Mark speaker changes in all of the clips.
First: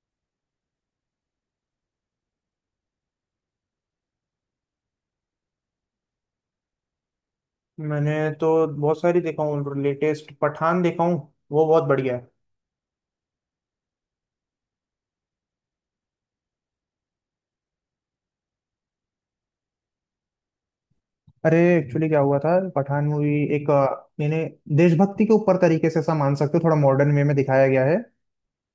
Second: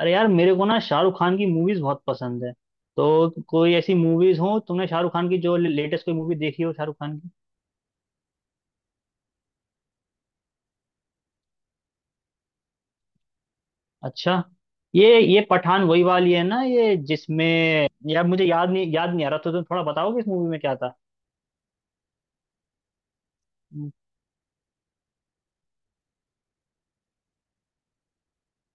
Speaker 1: अरे यार, मेरे को ना शाहरुख खान की मूवीज बहुत पसंद है। तो कोई ऐसी मूवीज हो तुमने शाहरुख खान की, जो लेटेस्ट कोई मूवी देखी हो शाहरुख खान की?
Speaker 2: मैंने तो बहुत सारी देखा हूँ। लेटेस्ट पठान देखा हूँ। वो बहुत बढ़िया है।
Speaker 1: अच्छा। ये पठान वही वाली है ना, ये जिसमें? यार, मुझे याद नहीं, याद नहीं आ रहा। तो तुम थोड़ा बताओगे इस मूवी में क्या था?
Speaker 2: अरे एक्चुअली क्या हुआ था पठान मूवी एक
Speaker 1: हम्म।
Speaker 2: अ, यानी देशभक्ति के ऊपर तरीके से ऐसा मान सकते हो, थोड़ा मॉडर्न वे में दिखाया गया है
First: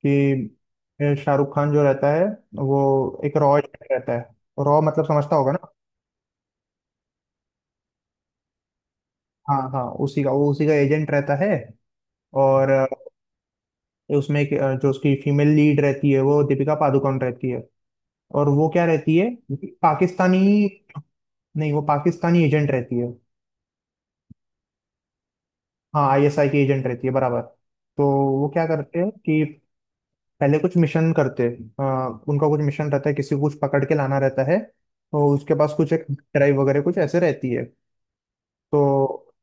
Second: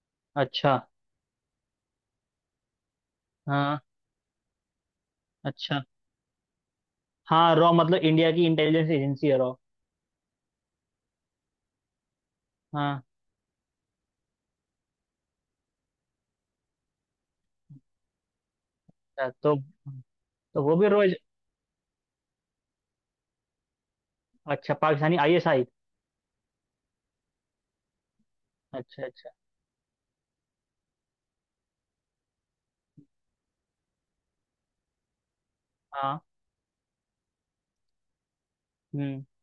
Speaker 2: कि
Speaker 1: अच्छा।
Speaker 2: शाहरुख खान जो रहता है वो एक रॉ एजेंट
Speaker 1: हाँ।
Speaker 2: रहता है। रॉ मतलब समझता होगा ना।
Speaker 1: अच्छा। हाँ, रॉ मतलब इंडिया की इंटेलिजेंस एजेंसी है, रॉ।
Speaker 2: हाँ हाँ उसी का एजेंट रहता है और
Speaker 1: हाँ।
Speaker 2: उसमें एक, जो उसकी फीमेल लीड रहती है वो दीपिका पादुकोण रहती है। और वो क्या रहती
Speaker 1: अच्छा,
Speaker 2: है?
Speaker 1: तो।
Speaker 2: पाकिस्तानी।
Speaker 1: तो वो भी रॉ?
Speaker 2: नहीं वो पाकिस्तानी एजेंट रहती है।
Speaker 1: अच्छा, पाकिस्तानी आईएसआई।
Speaker 2: हाँ आईएसआई की एजेंट रहती है, बराबर। तो वो क्या करते
Speaker 1: अच्छा,
Speaker 2: हैं
Speaker 1: अच्छा।
Speaker 2: कि पहले कुछ मिशन करते हैं, उनका कुछ मिशन रहता है, किसी को कुछ पकड़ के लाना रहता है। तो उसके पास कुछ एक
Speaker 1: हाँ।
Speaker 2: ड्राइव वगैरह कुछ ऐसे रहती है।
Speaker 1: हम्म।
Speaker 2: तो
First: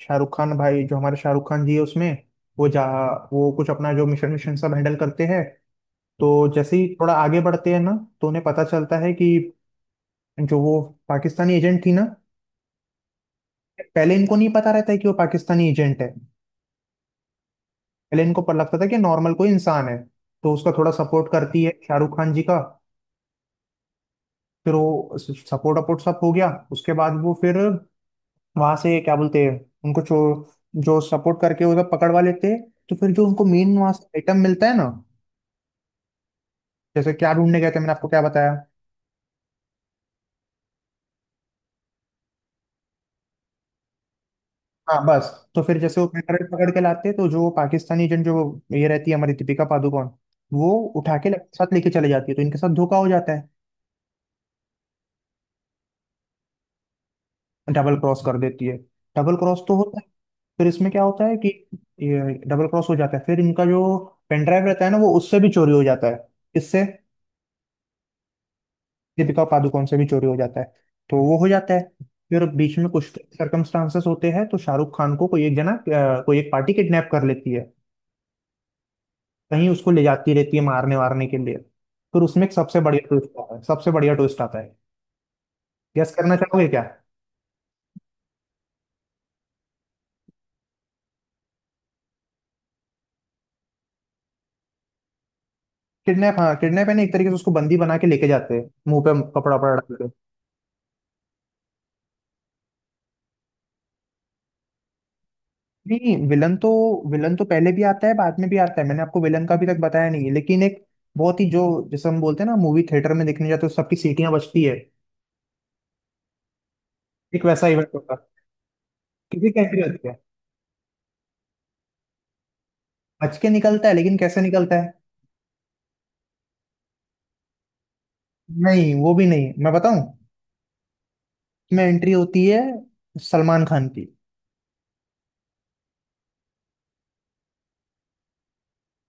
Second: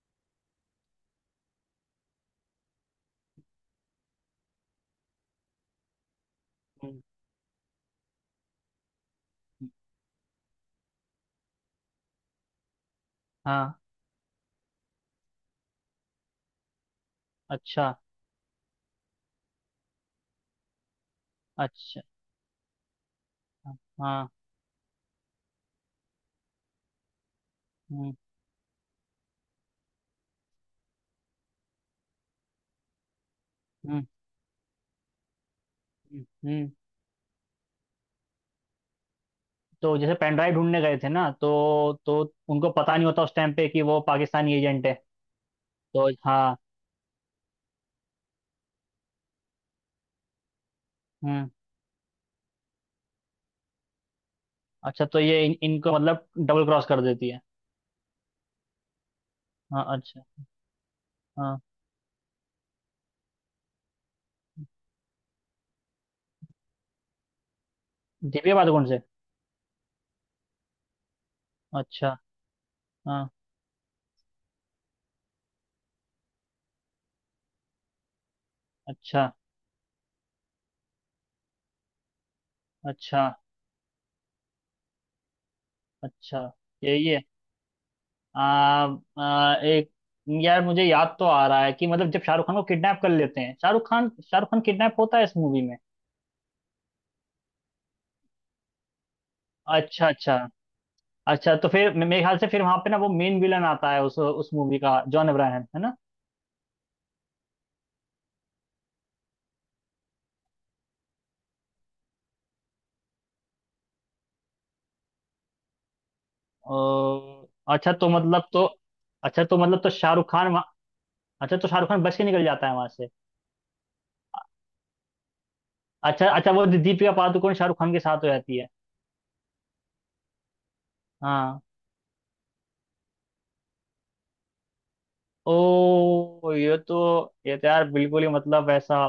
Speaker 2: शाहरुख खान भाई, जो हमारे शाहरुख खान जी है उसमें, वो जा वो कुछ अपना जो मिशन मिशन सब हैंडल करते हैं। तो जैसे ही
Speaker 1: हम्म।
Speaker 2: थोड़ा आगे बढ़ते हैं ना, तो उन्हें पता चलता है कि
Speaker 1: हम्म।
Speaker 2: जो वो पाकिस्तानी एजेंट थी ना,
Speaker 1: हाँ।
Speaker 2: पहले इनको नहीं पता रहता है कि वो पाकिस्तानी एजेंट है।
Speaker 1: अच्छा,
Speaker 2: पहले इनको पर लगता था कि नॉर्मल कोई इंसान है, तो उसका थोड़ा सपोर्ट करती है
Speaker 1: अच्छा।
Speaker 2: शाहरुख खान जी का।
Speaker 1: हाँ।
Speaker 2: फिर वो सपोर्ट अपोर्ट सब हो गया उसके बाद वो फिर
Speaker 1: हम्म।
Speaker 2: वहां से क्या बोलते हैं, उनको जो जो सपोर्ट करके वो सब पकड़ वाले थे, तो फिर जो उनको मेन वहां से
Speaker 1: हम्म।
Speaker 2: आइटम मिलता है ना।
Speaker 1: हम्म।
Speaker 2: जैसे क्या ढूंढने गए थे मैंने आपको क्या बताया?
Speaker 1: तो जैसे पेन ड्राइव ढूंढने गए थे ना, तो उनको पता नहीं होता उस टाइम पे कि वो पाकिस्तानी एजेंट है।
Speaker 2: हाँ बस। तो फिर जैसे वो
Speaker 1: तो
Speaker 2: पेट्रोल
Speaker 1: हाँ।
Speaker 2: पकड़ के लाते तो जो पाकिस्तानी एजेंट जो ये रहती है हमारी दीपिका पादुकोण, वो उठा के
Speaker 1: हम्म।
Speaker 2: साथ लेके चले जाती है, तो इनके साथ धोखा हो जाता है।
Speaker 1: अच्छा, तो ये इनको मतलब डबल क्रॉस कर देती है।
Speaker 2: डबल क्रॉस कर देती है। डबल क्रॉस तो
Speaker 1: हाँ,
Speaker 2: होता है।
Speaker 1: अच्छा।
Speaker 2: फिर इसमें क्या होता है कि
Speaker 1: हाँ।
Speaker 2: ये डबल क्रॉस हो जाता है, फिर इनका जो पेन ड्राइव रहता है ना वो उससे भी चोरी हो जाता है, इससे,
Speaker 1: दीपिका पादुकोण से।
Speaker 2: दीपिका पादुकोण से भी चोरी हो जाता है। तो वो हो जाता है।
Speaker 1: अच्छा।
Speaker 2: फिर बीच में कुछ
Speaker 1: हाँ।
Speaker 2: सर्कमस्टांसेस होते हैं, तो शाहरुख खान को कोई एक जना, कोई एक पार्टी किडनैप कर लेती है।
Speaker 1: अच्छा,
Speaker 2: कहीं उसको ले जाती रहती है मारने वारने के लिए। फिर उसमें एक सबसे बढ़िया
Speaker 1: अच्छा,
Speaker 2: ट्विस्ट आता है, सबसे बढ़िया ट्विस्ट आता है। गेस करना
Speaker 1: अच्छा।
Speaker 2: चाहोगे क्या?
Speaker 1: यही है। आ, एक। यार, मुझे याद तो आ रहा है कि मतलब जब शाहरुख खान को किडनैप कर लेते हैं, शाहरुख खान किडनैप होता है इस मूवी में।
Speaker 2: किडनैप, हाँ किडनैप है ना, एक तरीके से उसको बंदी बना के लेके जाते हैं, मुंह पे कपड़ा वपड़ा डाल के।
Speaker 1: अच्छा, अच्छा। अच्छा, तो फिर मेरे ख्याल से फिर वहां पे ना वो मेन विलन आता है उस मूवी का, जॉन अब्राहम है ना?
Speaker 2: नहीं विलन तो, विलन तो पहले भी आता है बाद में भी आता है, मैंने आपको विलन का अभी तक बताया नहीं है, लेकिन एक बहुत ही जो, जैसे हम बोलते हैं ना मूवी थिएटर में देखने जाते हैं तो सबकी सीटियां बजती है, एक
Speaker 1: और।
Speaker 2: वैसा इवेंट
Speaker 1: अच्छा, तो
Speaker 2: होता है,
Speaker 1: मतलब तो। अच्छा,
Speaker 2: किसी
Speaker 1: तो
Speaker 2: की
Speaker 1: मतलब
Speaker 2: एंट्री
Speaker 1: तो
Speaker 2: होती है।
Speaker 1: शाहरुख खान वहाँ। अच्छा, तो शाहरुख खान बच के निकल जाता है वहां से।
Speaker 2: बच के निकलता है लेकिन कैसे निकलता है?
Speaker 1: अच्छा, अच्छा, वो दीपिका पादुकोण शाहरुख खान के साथ हो जाती है।
Speaker 2: नहीं वो भी नहीं, मैं बताऊं,
Speaker 1: हाँ।
Speaker 2: इसमें एंट्री होती है सलमान खान की।
Speaker 1: ओ, ये तो। ये तो यार बिल्कुल ही मतलब ऐसा।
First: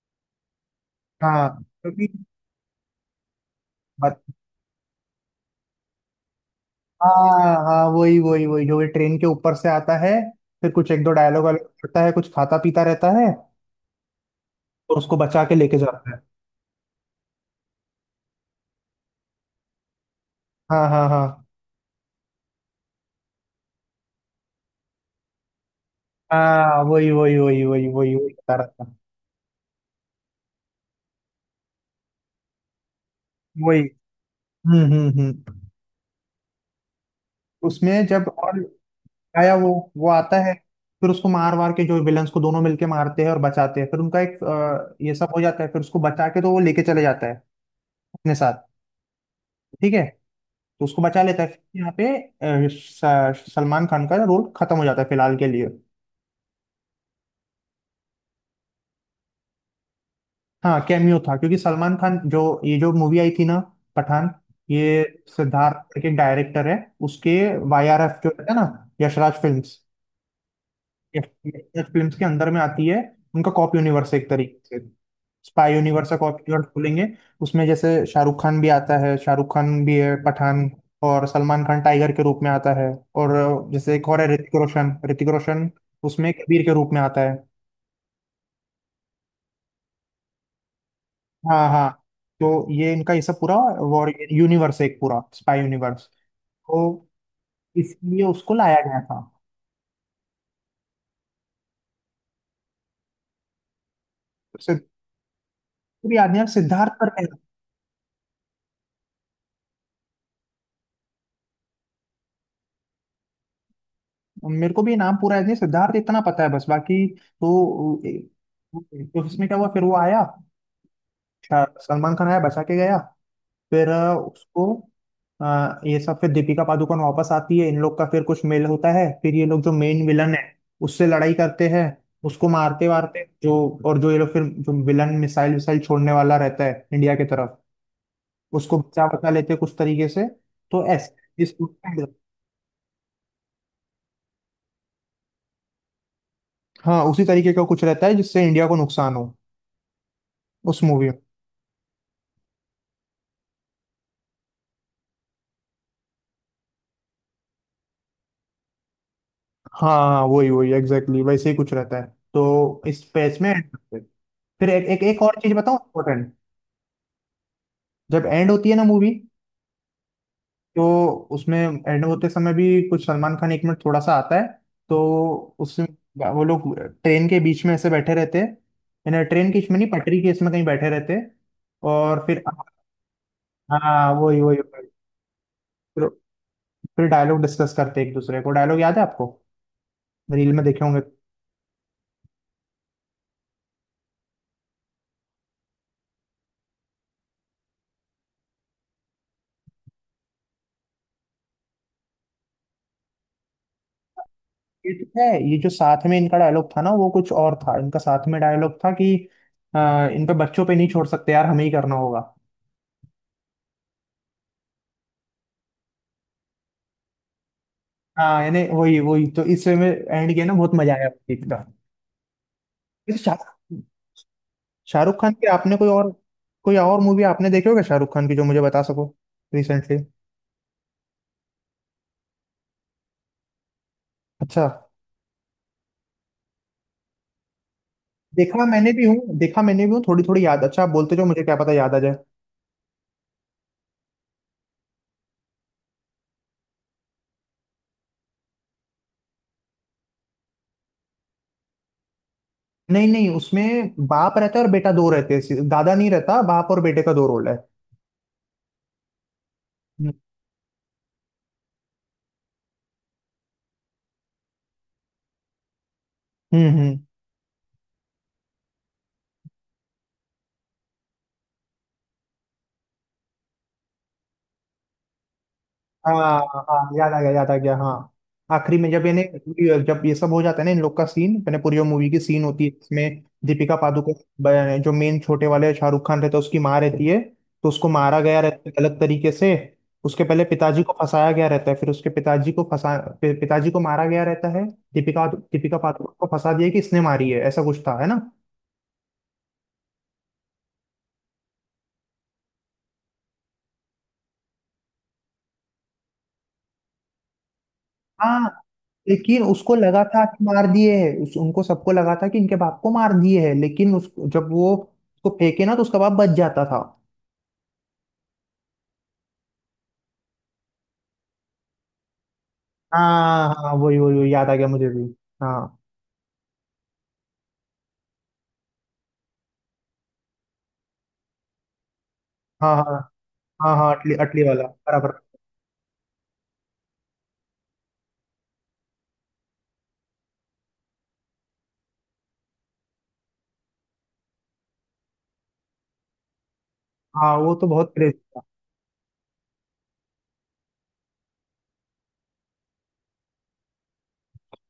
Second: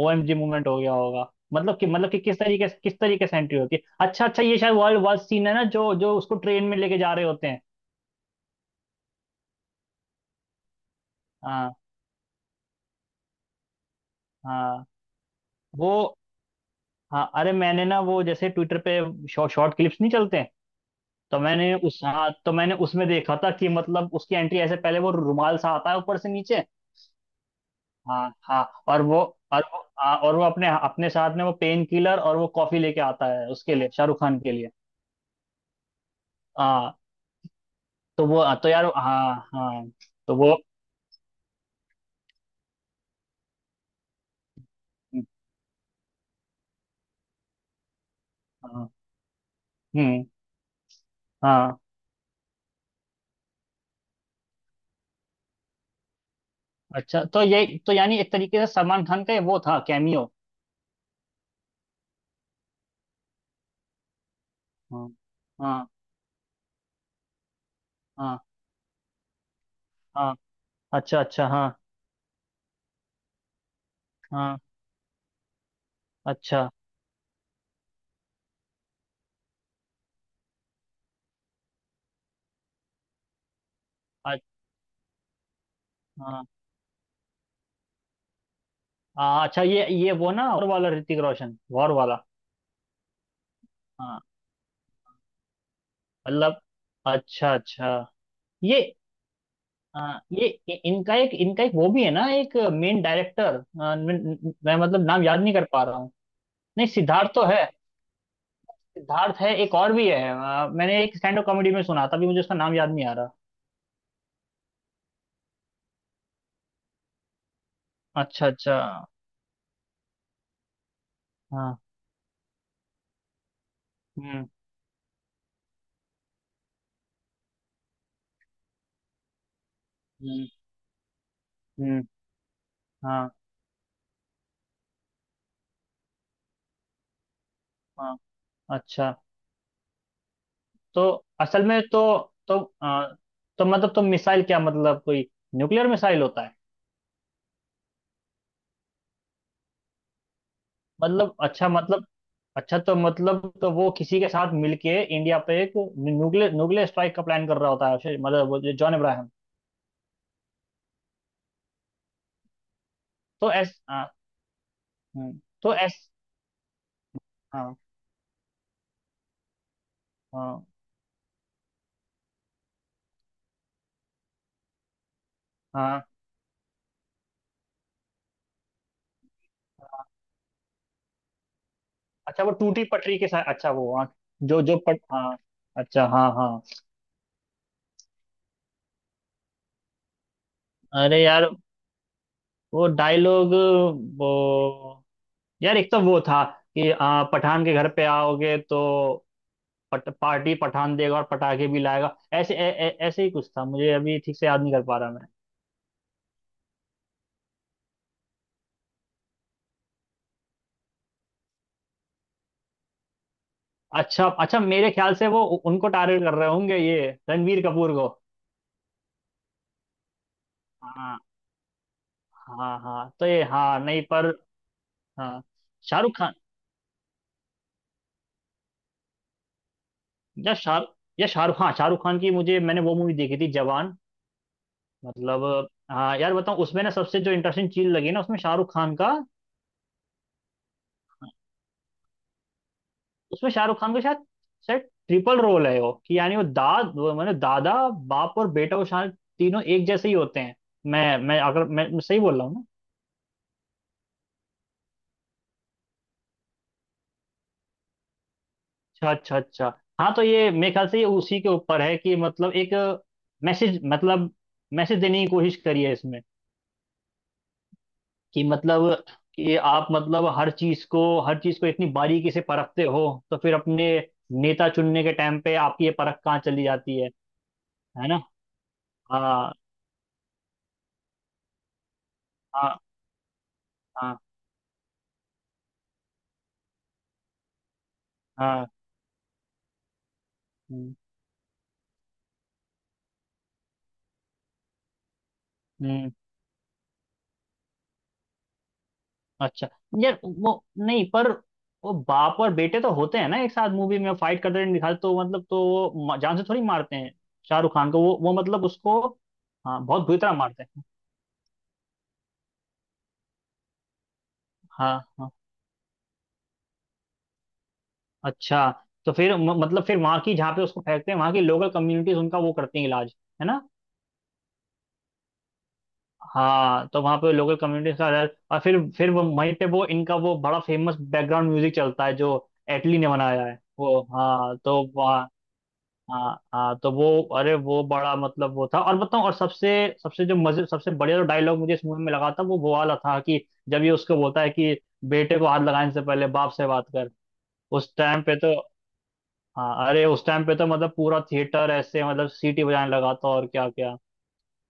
Speaker 1: ओएमजी मूवमेंट हो गया होगा,
Speaker 2: हाँ,
Speaker 1: मतलब कि
Speaker 2: क्योंकि
Speaker 1: मतलब कि किस तरीके से एंट्री होती है?
Speaker 2: बत-
Speaker 1: अच्छा, अच्छा, ये शायद वर्ल्ड वार सीन है ना, जो जो उसको ट्रेन में लेके जा रहे होते
Speaker 2: हाँ
Speaker 1: हैं।
Speaker 2: हाँ वही वही वही जो ट्रेन के ऊपर से आता है, फिर कुछ एक दो डायलॉग वायलॉग
Speaker 1: हाँ,
Speaker 2: करता है, कुछ खाता पीता रहता है
Speaker 1: हाँ।
Speaker 2: और उसको बचा के लेके
Speaker 1: वो।
Speaker 2: जाता है।
Speaker 1: हाँ, अरे मैंने ना वो जैसे ट्विटर पे शॉर्ट क्लिप्स नहीं चलते हैं?
Speaker 2: हाँ हाँ हाँ
Speaker 1: तो मैंने उस हाँ, तो मैंने उसमें देखा था कि मतलब उसकी एंट्री ऐसे, पहले वो रुमाल सा आता है ऊपर से नीचे।
Speaker 2: हाँ वही वही वही वही वही वही
Speaker 1: हाँ,
Speaker 2: बता
Speaker 1: हाँ,
Speaker 2: रहा था।
Speaker 1: और वो। और वो। हाँ, और वो अपने अपने साथ में वो पेन किलर और वो कॉफी लेके आता है उसके
Speaker 2: वही।
Speaker 1: लिए, शाहरुख खान के लिए।
Speaker 2: हम्म।
Speaker 1: हाँ,
Speaker 2: उसमें जब
Speaker 1: तो वो। हाँ,
Speaker 2: और
Speaker 1: तो यार, हाँ,
Speaker 2: आया वो
Speaker 1: हाँ।
Speaker 2: वो आता
Speaker 1: तो
Speaker 2: है,
Speaker 1: वो।
Speaker 2: फिर उसको मार वार के जो विलन्स को दोनों मिलके मारते हैं और बचाते हैं, फिर उनका एक ये सब हो जाता है, फिर उसको बचा के तो वो लेके चले जाता है अपने साथ।
Speaker 1: हाँ।
Speaker 2: ठीक है।
Speaker 1: हम्म।
Speaker 2: तो उसको बचा लेता है,
Speaker 1: हाँ।
Speaker 2: फिर यहाँ पे सलमान खान का रोल खत्म हो जाता है फिलहाल के लिए।
Speaker 1: अच्छा, तो ये तो यानी एक तरीके से सलमान खान का ये वो था, कैमियो।
Speaker 2: हाँ कैमियो था, क्योंकि सलमान खान जो, ये जो मूवी आई थी ना पठान, ये
Speaker 1: हाँ, हाँ,
Speaker 2: सिद्धार्थ के डायरेक्टर है, उसके वाईआरएफ जो
Speaker 1: हाँ,
Speaker 2: है ना, यशराज फिल्म्स,
Speaker 1: हाँ। अच्छा, अच्छा, हाँ।
Speaker 2: यशराज फिल्म्स के अंदर में आती है। उनका कॉप यूनिवर्स है एक
Speaker 1: हाँ।
Speaker 2: तरीके से, स्पाई यूनिवर्स का, कॉप
Speaker 1: अच्छा।
Speaker 2: यूनिवर्स बोलेंगे। उसमें जैसे शाहरुख खान भी आता है, शाहरुख खान भी है पठान, और सलमान खान टाइगर के रूप में आता है, और जैसे एक और है ऋतिक रोशन, ऋतिक रोशन उसमें
Speaker 1: हाँ,
Speaker 2: कबीर के रूप में आता है।
Speaker 1: हाँ, अच्छा, ये वो ना और वाला ऋतिक रोशन,
Speaker 2: हाँ हाँ
Speaker 1: वॉर वाला।
Speaker 2: तो ये इनका ये सब पूरा वॉर
Speaker 1: हाँ।
Speaker 2: यूनिवर्स है, एक पूरा स्पाई यूनिवर्स।
Speaker 1: मतलब।
Speaker 2: तो
Speaker 1: अच्छा, अच्छा।
Speaker 2: इसलिए उसको लाया
Speaker 1: ये।
Speaker 2: गया था।
Speaker 1: हाँ, ये इनका एक वो भी है ना, एक मेन डायरेक्टर, मैं
Speaker 2: सिद्ध-
Speaker 1: मतलब नाम याद नहीं कर पा रहा हूँ।
Speaker 2: भी याद नहीं यार,
Speaker 1: नहीं,
Speaker 2: सिद्धार्थ पर।
Speaker 1: सिद्धार्थ तो है। सिद्धार्थ है, एक और भी है, मैंने एक स्टैंड अप कॉमेडी में सुना था, अभी मुझे उसका नाम याद नहीं आ रहा।
Speaker 2: मेरे को भी नाम पूरा याद नहीं, सिद्धार्थ इतना पता है बस, बाकी तो।
Speaker 1: अच्छा, अच्छा।
Speaker 2: तो इसमें क्या हुआ फिर, वो आया, अच्छा,
Speaker 1: हाँ।
Speaker 2: सलमान खान आया बचा के गया, फिर
Speaker 1: हम्म।
Speaker 2: उसको ये सब, फिर दीपिका पादुकोण वापस आती है, इन लोग का फिर कुछ मेल होता है, फिर ये लोग जो मेन विलन है
Speaker 1: हम्म।
Speaker 2: उससे लड़ाई करते हैं,
Speaker 1: हम्म।
Speaker 2: उसको मारते वारते
Speaker 1: हाँ,
Speaker 2: जो, और जो ये लोग फिर जो विलन मिसाइल विसाइल छोड़ने वाला रहता है इंडिया की तरफ,
Speaker 1: हाँ।
Speaker 2: उसको बचा
Speaker 1: अच्छा,
Speaker 2: बचा लेते हैं कुछ तरीके से। तो
Speaker 1: तो।
Speaker 2: ऐसे इस,
Speaker 1: असल में तो। तो अ, तो मतलब तो मिसाइल क्या मतलब, कोई न्यूक्लियर मिसाइल होता है?
Speaker 2: हाँ उसी तरीके का कुछ रहता है जिससे इंडिया को नुकसान हो उस मूवी में।
Speaker 1: मतलब, अच्छा, मतलब। अच्छा, तो मतलब तो वो किसी के साथ मिलके इंडिया पे एक न्यूक्लियर न्यूक्लियर स्ट्राइक का प्लान कर रहा होता है, मतलब वो जो जॉन अब्राहम।
Speaker 2: हाँ हाँ वही वही एग्जैक्टली exactly, वैसे ही कुछ रहता है। तो इस पेज में
Speaker 1: तो
Speaker 2: end
Speaker 1: एस,
Speaker 2: करते हैं।
Speaker 1: हाँ।
Speaker 2: फिर एक एक, एक और चीज
Speaker 1: तो
Speaker 2: बताऊं
Speaker 1: एस।
Speaker 2: इम्पोर्टेंट।
Speaker 1: हाँ
Speaker 2: जब एंड होती है ना मूवी,
Speaker 1: हाँ।
Speaker 2: तो उसमें एंड होते समय भी कुछ सलमान खान एक मिनट थोड़ा सा आता है। तो उसमें
Speaker 1: हाँ।
Speaker 2: वो लोग ट्रेन के बीच में ऐसे बैठे रहते हैं, यानी ट्रेन के बीच में नहीं, पटरी के इसमें कहीं बैठे रहते हैं, और फिर,
Speaker 1: अच्छा, वो टूटी पटरी के साथ, अच्छा, वो हाँ।
Speaker 2: हाँ वही वही
Speaker 1: जो जो
Speaker 2: वही।
Speaker 1: पट हाँ।
Speaker 2: फिर
Speaker 1: अच्छा, हाँ, हाँ।
Speaker 2: फिर डायलॉग डिस्कस करते हैं एक दूसरे को। डायलॉग याद है आपको? रील में देखे होंगे।
Speaker 1: अरे यार, वो डायलॉग, वो यार एक तो वो था कि पठान के घर पे आओगे तो पार्टी पठान देगा और पटाखे भी लाएगा, ऐसे ऐसे ही कुछ था, मुझे अभी ठीक से याद नहीं कर
Speaker 2: ये
Speaker 1: पा
Speaker 2: तो
Speaker 1: रहा
Speaker 2: है,
Speaker 1: मैं।
Speaker 2: ये जो साथ में इनका डायलॉग था ना वो कुछ और था, इनका साथ में डायलॉग था कि इन पे बच्चों पे नहीं छोड़ सकते यार, हमें ही करना होगा।
Speaker 1: अच्छा, अच्छा, मेरे ख्याल से वो उनको टारगेट कर रहे होंगे, ये रणवीर कपूर को।
Speaker 2: हाँ यानी वही वही, तो इस वे में एंड किया ना, बहुत मजा आया
Speaker 1: हाँ,
Speaker 2: एकदम।
Speaker 1: हाँ, हाँ,
Speaker 2: वैसे
Speaker 1: तो ये, हाँ, नहीं पर।
Speaker 2: शाहरुख खान
Speaker 1: हाँ,
Speaker 2: की आपने कोई और,
Speaker 1: शाहरुख खान।
Speaker 2: कोई और मूवी आपने देखी होगा शाहरुख खान की जो मुझे बता सको रिसेंटली।
Speaker 1: या शाह। या शाहरुख, हाँ, शाहरुख खान की मुझे मैंने वो मूवी देखी थी, जवान।
Speaker 2: अच्छा,
Speaker 1: मतलब हाँ यार, बताऊँ, उसमें ना सबसे जो इंटरेस्टिंग चीज लगी ना, उसमें
Speaker 2: देखा
Speaker 1: शाहरुख
Speaker 2: मैंने
Speaker 1: खान
Speaker 2: भी
Speaker 1: का।
Speaker 2: हूँ, देखा मैंने भी हूँ थोड़ी थोड़ी याद, अच्छा आप बोलते जो मुझे क्या पता याद आ जाए।
Speaker 1: उसमें शाहरुख खान का शायद। शायद ट्रिपल रोल है वो, कि यानी वो मतलब दादा। बाप और बेटा, वो शायद तीनों एक जैसे ही होते हैं। मैं अगर मैं मैं सही बोल रहा हूँ।
Speaker 2: नहीं नहीं, उसमें बाप रहता है और बेटा दो रहते हैं, दादा नहीं रहता, बाप और बेटे का दो रोल है।
Speaker 1: अच्छा, अच्छा, अच्छा।
Speaker 2: हम्म
Speaker 1: हाँ, तो ये मेरे ख्याल से ये उसी के ऊपर है कि मतलब एक। मैसेज मतलब। मैसेज देने की कोशिश करी है इसमें।
Speaker 2: हम्म।
Speaker 1: कि मतलब। कि आप मतलब हर चीज को इतनी बारीकी से परखते हो। तो फिर अपने। नेता चुनने के टाइम पे आपकी ये
Speaker 2: हाँ
Speaker 1: परख कहाँ चली
Speaker 2: हाँ
Speaker 1: जाती है?
Speaker 2: याद आ गया याद आ गया, हाँ।
Speaker 1: है ना?
Speaker 2: आखिरी में जब
Speaker 1: हाँ,
Speaker 2: इन्हें, जब ये सब हो जाता है ना, इन लोग का सीन, मैंने पूरी वो मूवी की सीन होती है
Speaker 1: हाँ,
Speaker 2: इसमें, दीपिका पादुकोण
Speaker 1: हाँ,
Speaker 2: जो मेन छोटे वाले शाहरुख खान रहता है उसकी माँ रहती है, तो उसको मारा गया
Speaker 1: हाँ।
Speaker 2: रहता है गलत तरीके से। उसके पहले पिताजी को
Speaker 1: हम्म।
Speaker 2: फंसाया गया रहता है, फिर उसके पिताजी को फंसा, पिताजी को मारा गया रहता है। दीपिका दीपिका
Speaker 1: हम्म।
Speaker 2: पादुकोण को फंसा दिया कि इसने मारी है, ऐसा कुछ था है ना।
Speaker 1: अच्छा। यार, वो नहीं पर। वो बाप और बेटे तो होते हैं ना, एक साथ मूवी में फाइट करते हुए दिखाते, तो मतलब तो वो जान से थोड़ी मारते हैं। शाहरुख खान को वो
Speaker 2: हाँ,
Speaker 1: मतलब उसको।
Speaker 2: लेकिन उसको
Speaker 1: हाँ,
Speaker 2: लगा
Speaker 1: बहुत बुरी
Speaker 2: था
Speaker 1: तरह
Speaker 2: कि
Speaker 1: मारते
Speaker 2: मार
Speaker 1: हैं।
Speaker 2: दिए है, उस उनको सबको लगा था कि इनके बाप को मार दिए है, लेकिन उस जब वो
Speaker 1: हाँ,
Speaker 2: उसको
Speaker 1: हाँ।
Speaker 2: फेंके ना तो उसका बाप बच जाता था।
Speaker 1: अच्छा, तो फिर मतलब फिर वहां की, जहाँ पे उसको फेंकते हैं, वहां की लोकल कम्युनिटीज उनका वो करती हैं, इलाज। है
Speaker 2: हाँ
Speaker 1: ना?
Speaker 2: हाँ वही वही वही, याद आ गया मुझे भी। हाँ
Speaker 1: हाँ, तो वहां पे लोकल कम्युनिटीज का इलाज, और फिर वो वहीं पे वो इनका वो बड़ा फेमस बैकग्राउंड म्यूजिक चलता है जो
Speaker 2: हाँ हाँ
Speaker 1: एटली ने बनाया है
Speaker 2: हाँ हाँ,
Speaker 1: वो,
Speaker 2: अटली, अटली
Speaker 1: हाँ,
Speaker 2: वाला
Speaker 1: तो
Speaker 2: बराबर।
Speaker 1: वहाँ। हाँ, हाँ, तो वो। अरे वो बड़ा मतलब वो था, और बताऊं, और सबसे। सबसे जो मजे सबसे बढ़िया जो डायलॉग मुझे इस मूवी में लगा था, वो वाला था कि जब ये उसको बोलता है कि बेटे को हाथ लगाने से पहले बाप से बात कर।
Speaker 2: हाँ वो तो बहुत
Speaker 1: उस
Speaker 2: क्रेज
Speaker 1: टाइम पे
Speaker 2: था।
Speaker 1: तो। हाँ, अरे उस टाइम पे तो मतलब पूरा थिएटर ऐसे मतलब सीटी बजाने लगा था, और क्या क्या।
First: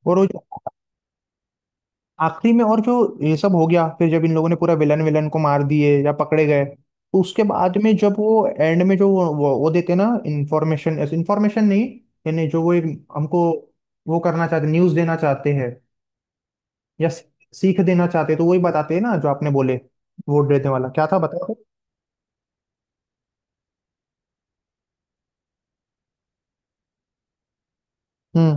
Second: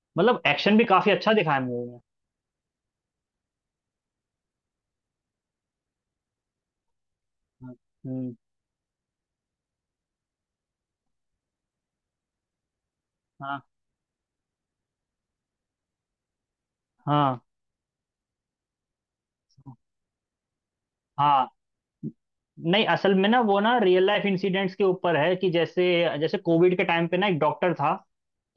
Speaker 2: और वो
Speaker 1: मतलब
Speaker 2: जो
Speaker 1: एक्शन भी काफी अच्छा दिखाया मूवी में।
Speaker 2: आखिरी में, और जो ये सब हो गया, फिर जब इन लोगों ने पूरा विलन विलन को मार दिए या पकड़े गए, तो उसके
Speaker 1: हाँ,
Speaker 2: बाद में जब
Speaker 1: हम्म।
Speaker 2: वो एंड में जो, वो देते ना इंफॉर्मेशन, इंफॉर्मेशन नहीं, यानी जो वो एक हमको
Speaker 1: हाँ,
Speaker 2: वो करना चाहते, न्यूज़ देना चाहते हैं, या
Speaker 1: हाँ,
Speaker 2: सीख देना चाहते हैं, तो वही बताते हैं ना जो आपने बोले, वोट देने वाला क्या था
Speaker 1: हाँ।
Speaker 2: बताओ तो?
Speaker 1: नहीं, असल में ना वो ना रियल लाइफ इंसिडेंट्स के ऊपर है, कि जैसे जैसे कोविड के टाइम पे ना एक डॉक्टर था।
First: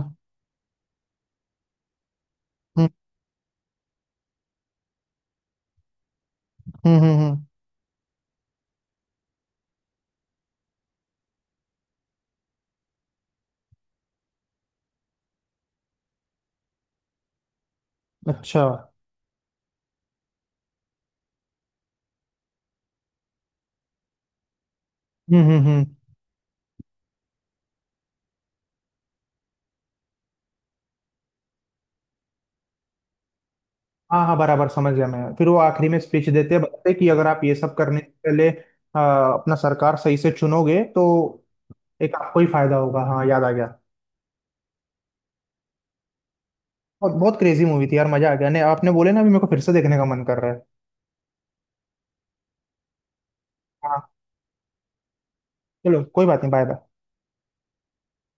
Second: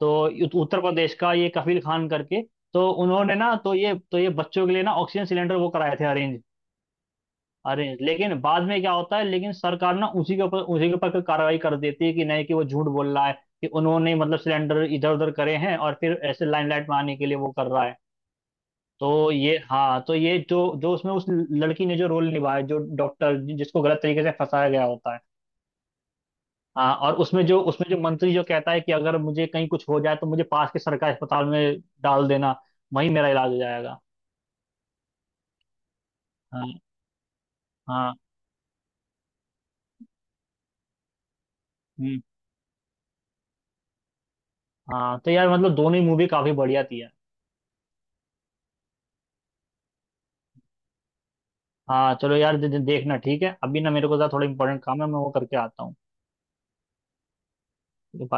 Speaker 1: तो उत्तर प्रदेश का ये कफील खान करके,
Speaker 2: हम्म
Speaker 1: तो उन्होंने ना, तो ये बच्चों के लिए ना ऑक्सीजन सिलेंडर वो कराए थे अरेंज।
Speaker 2: हम्म हम्म हम्म,
Speaker 1: अरेंज, लेकिन बाद में क्या होता है, लेकिन सरकार ना उसी के ऊपर कोई कार्रवाई कर देती है कि नहीं, कि वो झूठ बोल रहा है कि उन्होंने मतलब सिलेंडर इधर उधर करे हैं और फिर ऐसे लाइमलाइट में आने के लिए वो कर रहा है।
Speaker 2: अच्छा।
Speaker 1: तो ये हाँ, तो ये जो जो उसमें उस लड़की ने जो रोल निभाया, जो डॉक्टर जिसको गलत तरीके से फंसाया गया होता है।
Speaker 2: हम्म।
Speaker 1: हाँ, और उसमें जो मंत्री जो कहता है कि अगर मुझे कहीं कुछ हो जाए तो मुझे पास के सरकारी अस्पताल में डाल देना, वहीं मेरा इलाज हो जाएगा।
Speaker 2: हाँ हाँ बराबर समझ गया मैं, फिर वो आखिरी में स्पीच देते हैं,
Speaker 1: हाँ,
Speaker 2: बताते हैं कि अगर आप ये सब करने से
Speaker 1: हाँ,
Speaker 2: पहले अपना सरकार सही से चुनोगे तो एक
Speaker 1: हम्म।
Speaker 2: आपको ही फायदा होगा, हाँ याद आ गया।
Speaker 1: हाँ, तो यार मतलब दोनों ही मूवी काफी बढ़िया थी यार।
Speaker 2: और बहुत क्रेजी मूवी थी यार, मजा आ गया ने, आपने बोले ना अभी मेरे को फिर से देखने का मन कर रहा है।
Speaker 1: हाँ, चलो यार, दे, दे- देखना ठीक है, अभी ना
Speaker 2: हाँ
Speaker 1: मेरे को जरा थोड़ा इंपॉर्टेंट काम है, मैं वो करके आता
Speaker 2: चलो, कोई बात नहीं, बाय बाय।
Speaker 1: हूँ।